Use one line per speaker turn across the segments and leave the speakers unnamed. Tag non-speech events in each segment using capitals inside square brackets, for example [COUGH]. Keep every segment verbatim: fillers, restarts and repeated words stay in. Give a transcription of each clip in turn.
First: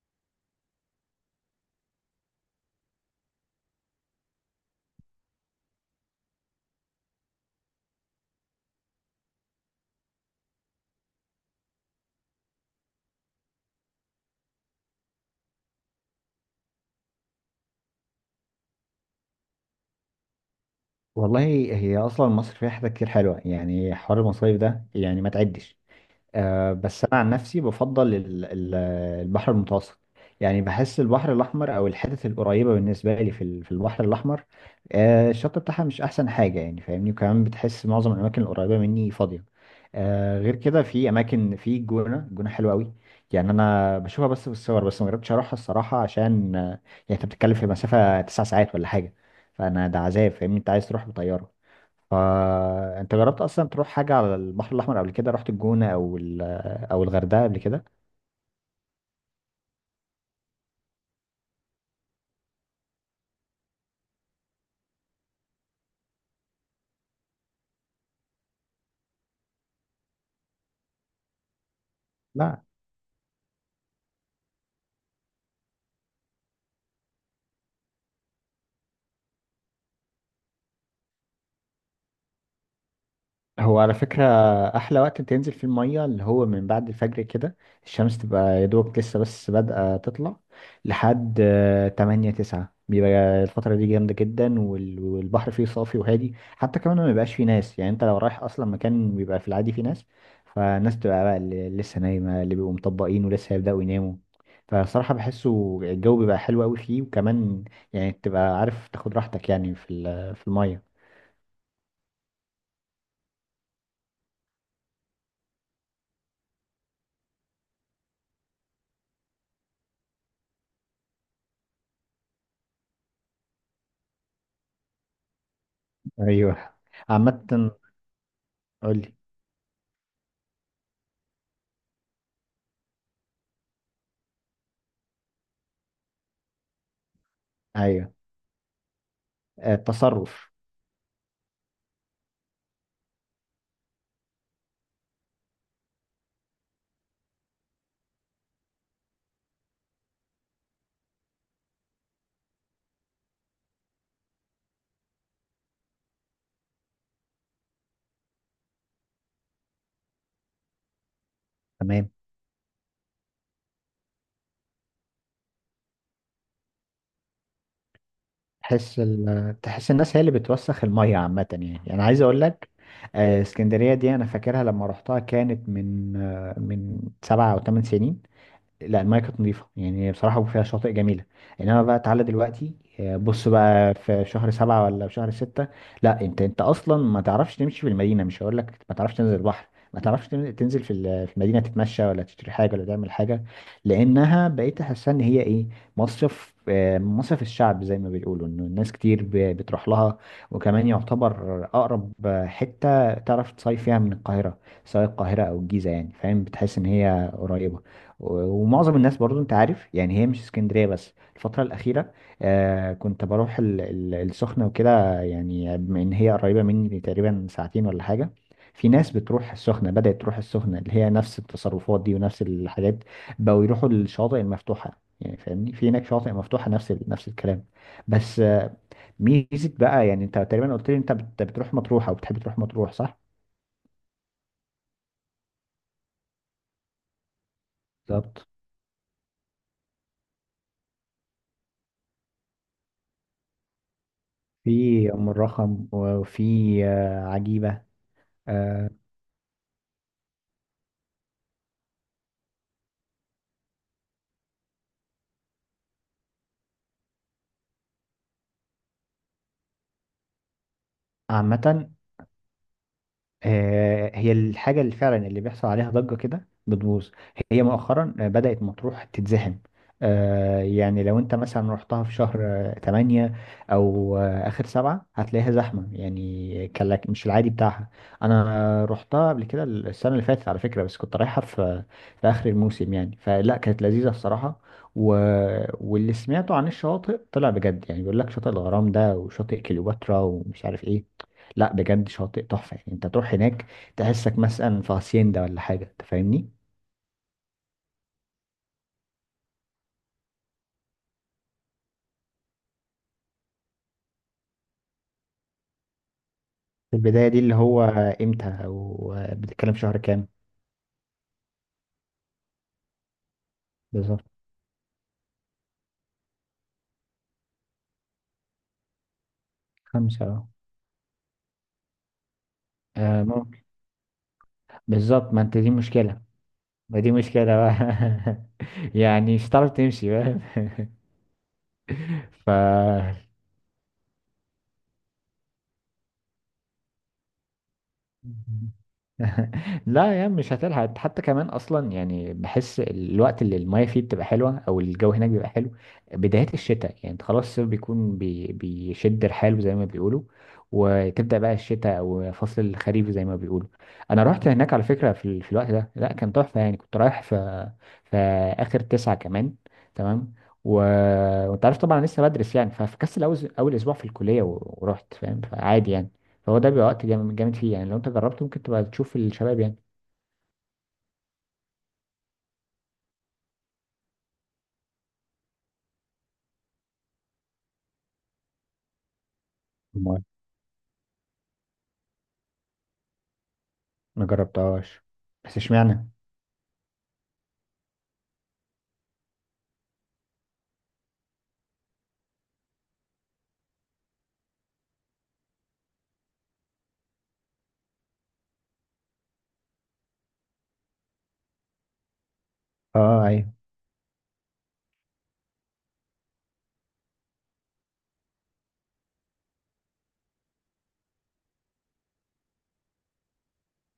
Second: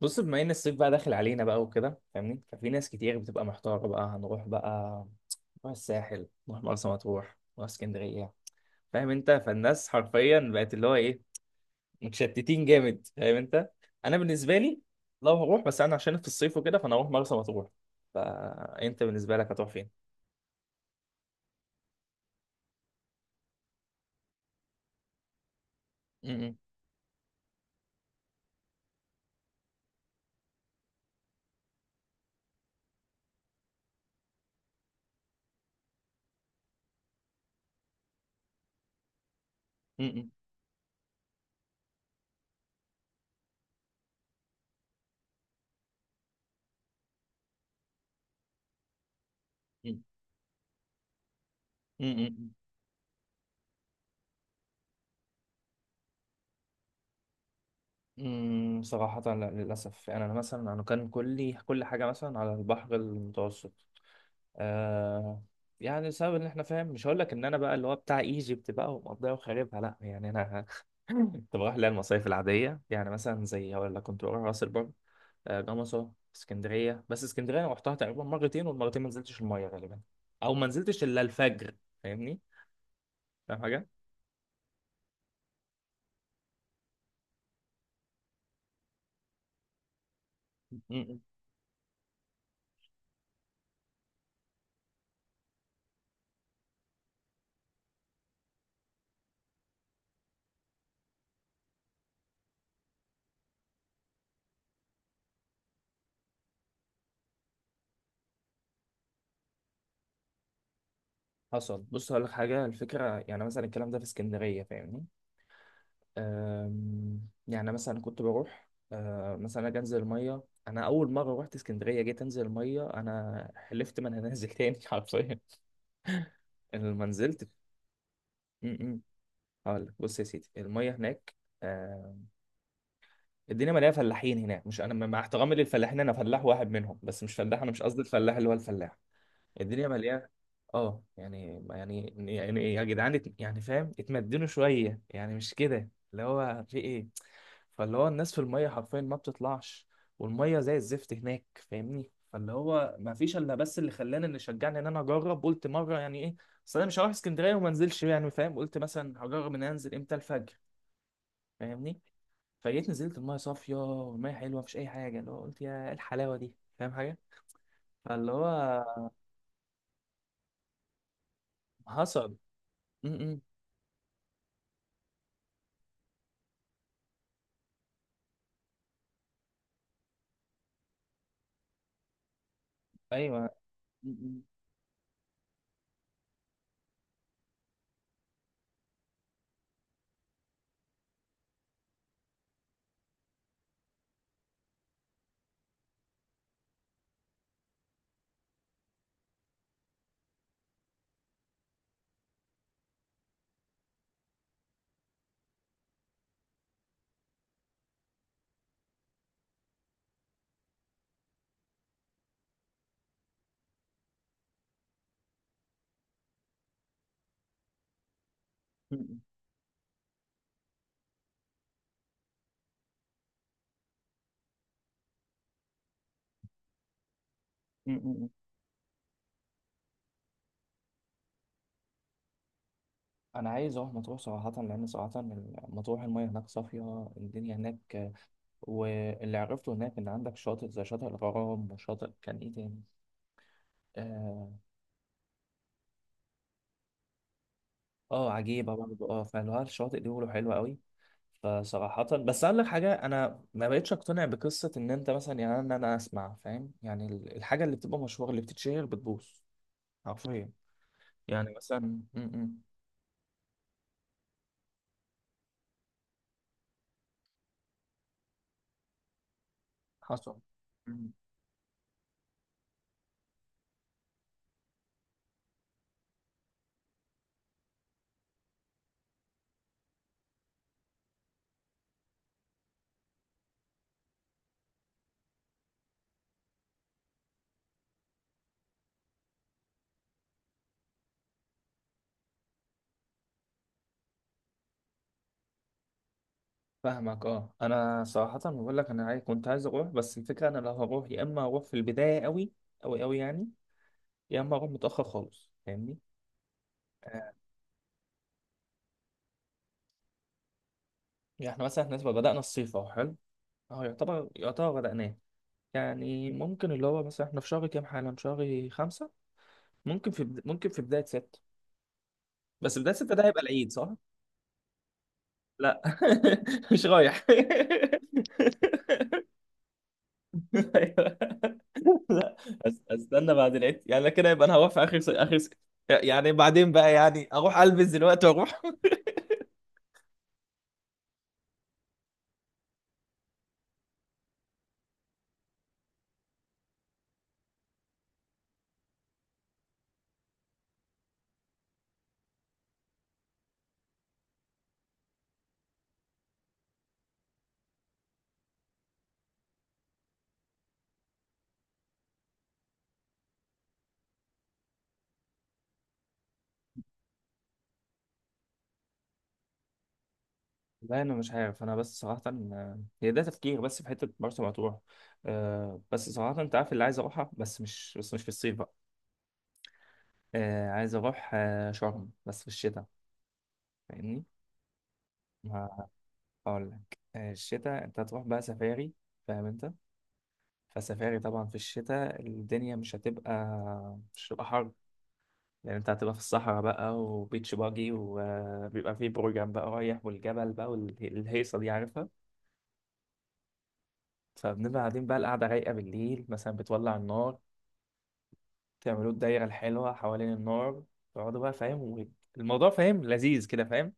بص، بما ان الصيف بقى داخل علينا بقى وكده، فاهمني؟ ففي ناس كتير بتبقى محتاره بقى هنروح بقى نروح الساحل، نروح مرسى مطروح، نروح اسكندريه. فاهم انت؟ فالناس حرفيا بقت اللي هو ايه، متشتتين جامد، فاهم انت؟ انا بالنسبه لي لو هروح، بس انا عشان في الصيف وكده فانا هروح مرسى مطروح. فانت بالنسبه لك هتروح فين؟
والله، هي اصلا مصر فيها حاجات كتير حلوه. يعني حوار المصايف ده يعني ما تعدش.
م-،
آه، بس انا عن نفسي بفضل ال- ال- البحر المتوسط. يعني بحس البحر الاحمر او الحتت القريبه بالنسبه لي في ال- في البحر الاحمر. آه، الشط بتاعها مش احسن حاجه يعني فاهمني، وكمان بتحس معظم الاماكن القريبه مني فاضيه.
م-،
آه، غير كده في اماكن في الجونه. الجونه حلوه قوي. يعني انا بشوفها بس في الصور، بس ما جربتش اروحها الصراحه عشان آه، يعني انت بتتكلم في مسافه تسع ساعات ولا حاجه. فانا ده
م-،
عذاب فاهمني، انت عايز تروح بطياره.
م-،
فانت جربت اصلا تروح حاجه على البحر الاحمر قبل كده؟ رحت الجونه او ال- او الغردقه قبل كده؟
م-، م-. صراحة لا، للأسف. يعني أنا مثلا، أنا كان كلي كل حاجة مثلا على البحر المتوسط. آه يعني بسبب ان احنا فاهم، مش هقول لك ان انا بقى اللي هو بتاع ايجيبت بقى ومقضيها وخاربها، لا يعني انا [LAUGHS] كنت بروح لها المصايف
لا،
العاديه، يعني مثلا زي هقول لك كنت بروح راس البر، آه، جمصه، اسكندريه. بس اسكندريه انا رحتها تقريبا مرتين، والمرتين ما نزلتش الميه غالبا، او ما نزلتش الا الفجر. فاهمني؟ فاهم
هو
حاجه؟
على فكرة أحلى وقت تنزل في المية اللي هو من بعد الفجر كده. الشمس تبقى يا دوبك لسه بس بادئة تطلع
م- م.
لحد آه، تمانية تسعة، بيبقى الفترة دي جامدة جدا. وال- والبحر فيه صافي وهادي حتى كمان، ما بيبقاش فيه ناس. يعني أنت لو رايح أصلا مكان بيبقى في العادي فيه ناس، فالناس تبقى بقى اللي لسه نايمة، اللي بيبقوا مطبقين ولسه هيبدأوا يناموا. فصراحة بحسه الجو بيبقى حلو أوي فيه، وكمان يعني تبقى عارف تاخد راحتك يعني في ال- في المية.
حصل. بص هقول لك حاجه، الفكره يعني مثلا الكلام ده في اسكندريه، فاهمني. أم، يعني مثلا كنت بروح، أه، مثلا اجي انزل الميه. انا اول مره رحت اسكندريه جيت انزل الميه، انا حلفت ما انا نازل تاني [LAUGHS] حرفيا.
أيوه.
أنا لما نزلت
عامة.
م- م.
قولي.
هقول لك بص يا سيدي، الميه هناك أه، الدنيا مليانه فلاحين هناك. مش انا مع احترامي للفلاحين، انا فلاح واحد منهم، بس مش فلاح انا، مش قصدي
ايوه.
الفلاح اللي هو الفلاح.
آه،
الدنيا مليانه.
التصرف.
اه يعني يعني يعني يا جدعان، ات- يعني فاهم، اتمدنوا شويه يعني، مش كده اللي هو في ايه. فاللي هو الناس في الميه حرفيا ما بتطلعش، والميه زي الزفت هناك، فاهمني. فاللي هو ما فيش الا بس، اللي خلاني اللي شجعني ان انا اجرب، قلت مره يعني ايه، اصل انا مش هروح اسكندريه وما انزلش يعني فاهم، قلت مثلا هجرب ان أنا انزل امتى، الفجر، فاهمني.
تمام.
فجيت نزلت الميه صافيه والميه حلوه، مفيش اي حاجه، اللي هو قلت يا إيه الحلاوه دي، فاهم حاجه. فاللي
تحس
هو
ال... تحس الناس هي اللي بتوسخ الميه عامه، يعني يعني عايز
حصل.
اقول لك،
م -م.
آه، اسكندريه دي انا فاكرها لما رحتها، كانت من آه، من سبع او ثمان سنين. لا، المايه كانت نظيفه يعني بصراحه، فيها شاطئ جميله. انما بقى تعالى دلوقتي آه، بص
ايوه.
بقى
م-
في
م-
شهر سبعة ولا في شهر ستة، لا، انت انت اصلا ما تعرفش تمشي في المدينه، مش هقول لك ما تعرفش تنزل البحر. ما تعرفش تن- تنزل في ال- في المدينه، تتمشى ولا تشتري حاجه ولا تعمل حاجه. لانها بقيت احسها ان هي ايه، مصيف. آه، مصيف الشعب زي ما بيقولوا، انه الناس كتير ب- بتروح لها. وكمان يعتبر اقرب حته تعرف تصيف فيها من القاهره، سواء القاهره او الجيزه. يعني فاهم بتحس ان هي قريبه. ومعظم الناس برضو انت عارف، يعني هي مش اسكندرية بس الفترة الأخيرة. آه، كنت بروح ال- ال- السخنة وكده، يعني بما إن هي قريبة مني تقريبا ساعتين ولا حاجة. في ناس
م-
بتروح السخنة. بدأت تروح السخنة اللي هي نفس التصرفات دي ونفس الحاجات، بقوا يروحوا للشواطئ المفتوحة يعني فاهمني. في هناك شواطئ مفتوحة، نفس ال- نفس الكلام.
م- م- م.
بس آه، ميزة بقى. يعني انت تقريبا قلت لي انت بت- بتروح مطروح او بتحب تروح مطروح صح؟
انا عايز اروح مطروح صراحه، لان صراحه مطروح المياه هناك صافيه، الدنيا هناك.
بالظبط.
واللي عرفته هناك ان عندك شاطئ زي شاطئ الغرام، وشاطئ كان ايه تاني، اه،
في أم الرخم وفي آه، عجيبة.
آه عجيبه
آه،
برضه، اه فاللي هو الشاطئ دي بيقولوا حلوه قوي. فصراحه بس اقول لك حاجه، انا ما بقتش اقتنع بقصه ان انت مثلا يعني ان انا اسمع فاهم يعني ال- الحاجه اللي بتبقى مشهوره اللي بتتشهر بتبوظ، حرفيا، يعني
عامة،
مثلا م- م.
آه، هي الحاجة اللي فعلا اللي بيحصل عليها ضجة كده بتبوظ. هي مؤخرا آه، بدأت مطروح تتزحم.
حصل.
آه، يعني لو انت مثلا رحتها في شهر آه، تمانية أو آه، آخر سبعة، هتلاقيها زحمة يعني كلك مش العادي بتاعها. أنا رحتها قبل كده السنة اللي فاتت على فكرة، بس كنت رايحها في في آخر الموسم يعني، فلا كانت لذيذة الصراحة. و... واللي سمعته عن الشواطئ طلع بجد، يعني بيقول لك شاطئ الغرام ده وشاطئ كليوباترا ومش عارف ايه. لا بجد شاطئ تحفة، يعني انت تروح هناك تحسك مثلا في هاسيندا ولا حاجة انت فاهمني.
فاهمك. اه انا صراحه بقول لك، انا عاي- كنت عايز اروح بس الفكره، انا لو هروح يا اما اروح في البدايه قوي قوي قوي يعني، يا اما اروح متاخر خالص، فاهمني.
في البداية
آه،
دي اللي هو امتى؟ او بتتكلم شهر كام؟
يعني احنا مثلا احنا نسبة بدانا الصيف اهو حلو، اهو
بالظبط.
يعتبر، يعتبر بداناه. يعني ممكن اللي هو مثلا احنا في شهر كام حالا، في شهر خمسة، ممكن في
خمسة
بد...
اه.
ممكن في بدايه ستة. بس بدايه ستة
آه،
ده هيبقى
ممكن.
العيد، صح؟
بالظبط. ما انت دي
لا
مشكلة.
[LAUGHS] مش
ما دي
رايح
مشكلة بقى
[LAUGHS]
[LAUGHS] يعني مش هتعرف تمشي بقى
أيوة. لا،
[LAUGHS] ف
أس- استنى بعد العيد يعني، لا كده، يبقى انا هروح في اخر س... اخر س... يعني بعدين بقى يعني اروح البس دلوقتي واروح.
[LAUGHS] لا يا عم مش هتلحق حتى كمان اصلا. يعني بحس الوقت اللي المايه فيه بتبقى حلوه او الجو هناك بيبقى حلو بدايه الشتاء. يعني انت خلاص الصيف بيكون بي بيشد رحاله زي ما بيقولوا، وتبدا بقى الشتاء او فصل الخريف زي ما بيقولوا. انا رحت هناك على فكره في، ال- في الوقت ده لا كان تحفه، يعني كنت رايح في في اخر تسعة كمان. تمام. و... وانت عارف طبعا أنا لسه بدرس، يعني ففكست اول اول اسبوع في الكليه و... ورحت فاهم، فعادي يعني. فهو ده بيبقى وقت جامد جامد فيه. يعني لو انت جربته ممكن تبقى تشوف الشباب يعني.
لا انا مش عارف، انا بس صراحه، آه، هي ده تفكير، بس في حته مرسى مطروح. آه، بس صراحه انت عارف اللي عايز اروحها، بس مش، بس مش في الصيف بقى.
أمال.
آه، عايز اروح آه، شرم بس في الشتاء، فاهمني.
ما جربتهاش. بس
ما
اشمعنى؟
اقول لك، آه، الشتاء انت هتروح بقى سفاري، فاهم انت. فسفاري طبعا في الشتاء الدنيا مش هتبقى، مش هتبقى حر، لان انت هتبقى في الصحراء بقى، وبيتش باجي، وبيبقى فيه بروجرام بقى رايح، والجبل بقى، والهيصه دي عارفها.
اه ايوه.
فبنبقى قاعدين بقى، القعده رايقه بالليل، مثلا بتولع النار، تعملوا الدايره الحلوه حوالين النار، تقعدوا بقى فاهم الموضوع، فاهم لذيذ كده، فاهم.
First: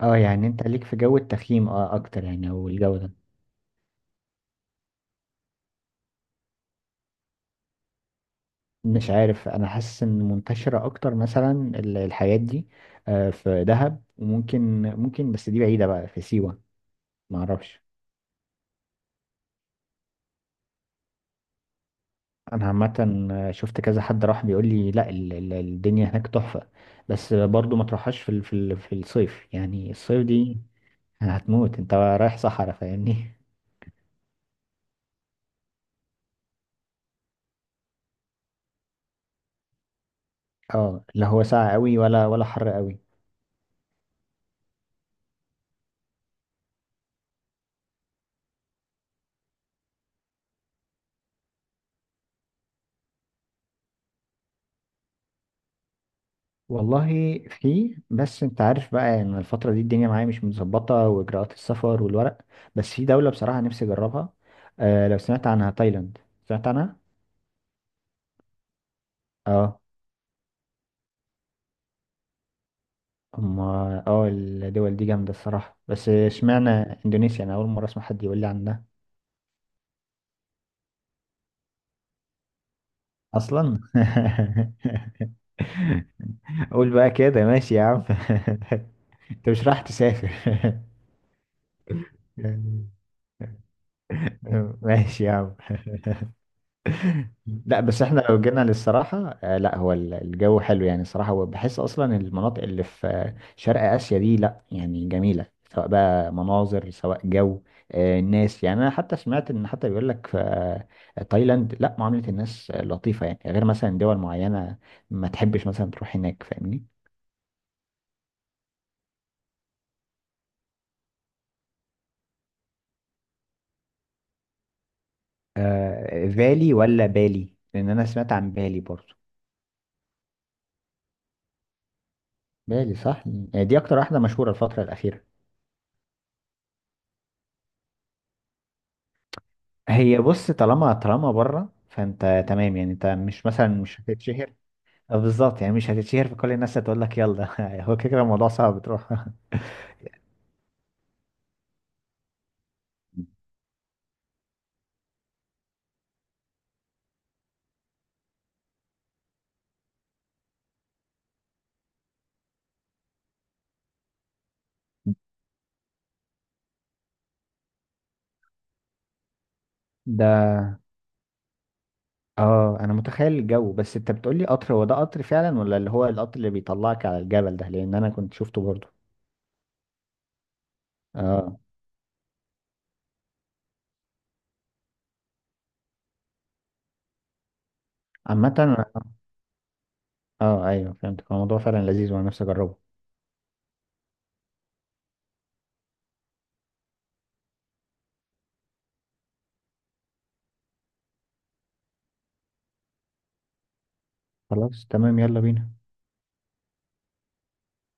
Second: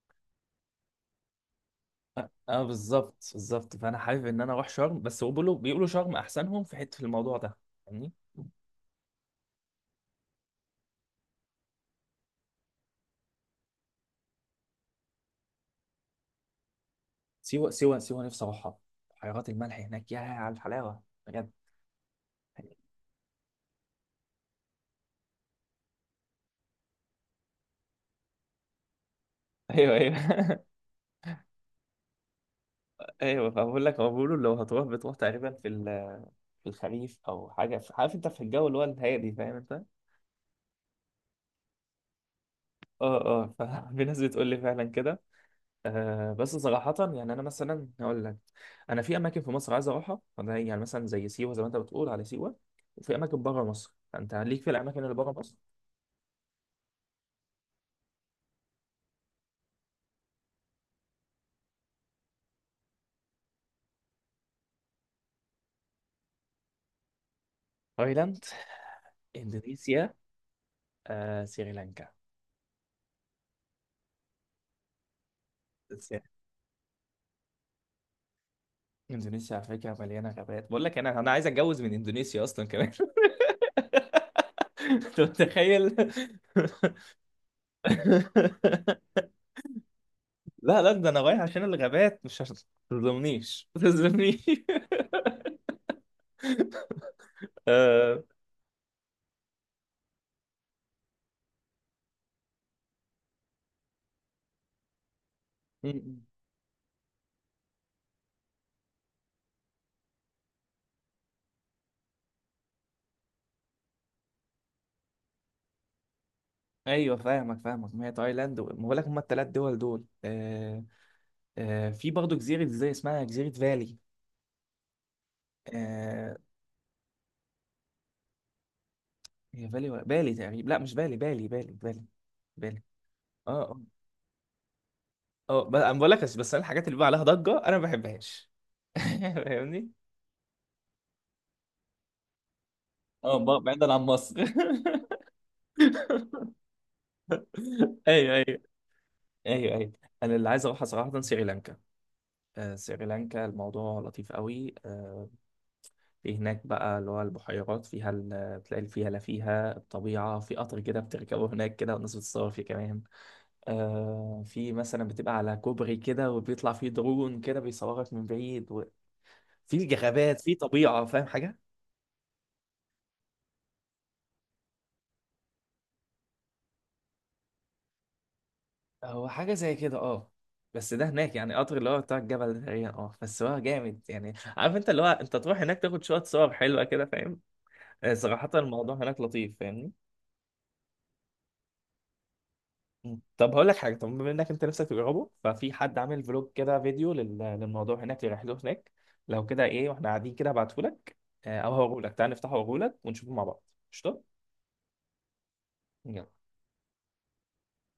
اه يعني انت ليك في جو التخييم اه اكتر
اه،
يعني،
آه،
او الجو ده.
بالظبط بالظبط، فانا حابب ان انا اروح شرم، بس هو بيقولوا، بيقولوا شرم احسنهم في حته في الموضوع ده، فاهمني.
مش عارف، انا حاسس ان منتشرة اكتر مثلا ال- الحاجات دي آه، في دهب وممكن. ممكن بس دي بعيدة بقى في سيوة.
سيوه
معرفش.
سيوه سيوه، نفسي اروحها، بحيرات الملح هناك، يا على الحلاوه بجد.
انا عامة، آه، شفت كذا حد راح بيقول لي لا، ال- ال- الدنيا هناك تحفة. بس برضو ما تروحهاش في ال- في ال- في الصيف، يعني
ايوه، ايوه
الصيف دي
[LAUGHS]
هتموت. انت رايح صحراء فاهمني.
ايوه. فبقول لك، هو بيقولوا لو هتروح بتروح تقريبا في ال- في الخريف او حاجه، في- عارف انت، في الجو اللي هو الهادي، فاهم انت.
اه لا هو ساقع قوي ولا ولا حر قوي.
اه، اه، ففي [LAUGHS] ناس بتقول لي فعلا كده. آه بس صراحه يعني، انا مثلا هقول لك، انا في اماكن في مصر عايز اروحها، فده يعني مثلا زي سيوه، زي ما انت بتقول على سيوه. وفي اماكن بره مصر، فانت ليك في الاماكن اللي بره مصر.
والله في، بس انت عارف بقى يعني الفترة دي الدنيا معايا مش متظبطة واجراءات السفر والورق. بس في دولة بصراحة نفسي اجربها. آه لو سمعت عنها، تايلاند. سمعت عنها؟
تايلاند،
اه.
اندونيسيا، آه سريلانكا.
اما اه الدول دي جامدة الصراحة، بس اشمعنى اندونيسيا؟ انا اول مرة اسمع حد يقول لي عنها
اندونيسيا على فكره مليانه غابات، بقول لك انا، انا عايز اتجوز من اندونيسيا اصلا كمان [LAUGHS]
اصلا
انت متخيل.
[LAUGHS] قول بقى كده، ماشي يا عم [LAUGHS] انت مش رايح تسافر
لا، لا، ده انا رايح عشان الغابات،
[LAUGHS]
مش عشان.
يعني.
ما تظلمنيش، ما تظلمنيش.
ماشي يا عم.
[LAUGHS]
لا بس احنا
آه،
لو جينا للصراحة، آه لا هو ال- الجو حلو يعني الصراحة. وبحس اصلا المناطق اللي في آه، شرق اسيا دي لا يعني جميلة، سواء
م- م.
بقى مناظر سواء جو. آه الناس، يعني انا حتى سمعت ان حتى بيقول لك في آه تايلاند لا معاملة الناس آه، لطيفة يعني، غير مثلا دول معينة ما تحبش مثلا تروح هناك فاهمني.
ايوه، فاهمك، فاهمك ما هي تايلاند، و- ما بقول لك هم الثلاث دول دول آه، آه، في برضه جزيره زي اسمها جزيره فالي.
آه
آه،
بالي ولا بالي، لان انا سمعت عن بالي برضو.
هي فالي ولا بالي تقريبا؟ لا مش بالي، بالي، بالي، بالي، بالي.
بالي صح.
اه،
آه، دي
آه.
اكتر واحدة مشهورة الفترة الأخيرة.
اه، ب- انا بقول لك، بس، بس انا الحاجات اللي بقى عليها ضجه انا ما بحبهاش [LAUGHS] فاهمني.
هي بص، طالما طالما بره فانت تمام. يعني انت
اه،
مش
ب-
مثلا
بعيدا عن
مش
مصر.
هتتشهر. آه، بالظبط يعني مش هتتشهر، فكل الناس هتقول لك يلا [LAUGHS] هو
[LAUGHS]
كده كده
ايوه،
الموضوع
ايوه.
صعب تروح [LAUGHS]
ايوه، ايوه. انا اللي عايز اروحها صراحه سريلانكا. آه سريلانكا الموضوع لطيف قوي. آه في هناك بقى اللي هو البحيرات، فيها ال- بتلاقي الفيلة، فيها الطبيعه، في قطر كده بتركبه هناك كده، والناس بتصور فيه كمان. آه في مثلا بتبقى على كوبري كده، وبيطلع فيه درون كده بيصورك من بعيد و... في الجغابات، في
ده
طبيعه، فاهم حاجه.
اه انا متخيل الجو. بس انت بتقولي قطر، هو ده قطر فعلا ولا اللي هو القطر اللي بيطلعك على الجبل ده؟ لان انا كنت شفته برضه.
هو حاجة زي كده، اه. بس ده هناك يعني
اه
قطر اللي هو بتاع الجبل ده تقريبا، اه بس هو جامد يعني، عارف انت، اللي هو انت تروح هناك، تاخد شوية صور حلوة كده، فاهم. آه، صراحة
عامة
الموضوع
أنا-
هناك لطيف، فاهمني.
اه ايوه، فهمت الموضوع فعلا لذيذ، وانا نفسي اجربه.
مم. طب هقول لك حاجة، طب بما انك انت نفسك تجربه، ففي حد عامل فلوج كده فيديو لل- للموضوع هناك، لرحلته هناك. لو كده، ايه واحنا قاعدين كده، ابعتهولك، آه، او هوريهولك، تعال نفتحه، وأوريهولك، ونشوفه مع بعض. قشطة.
خلاص تمام، يلا بينا.
يلا.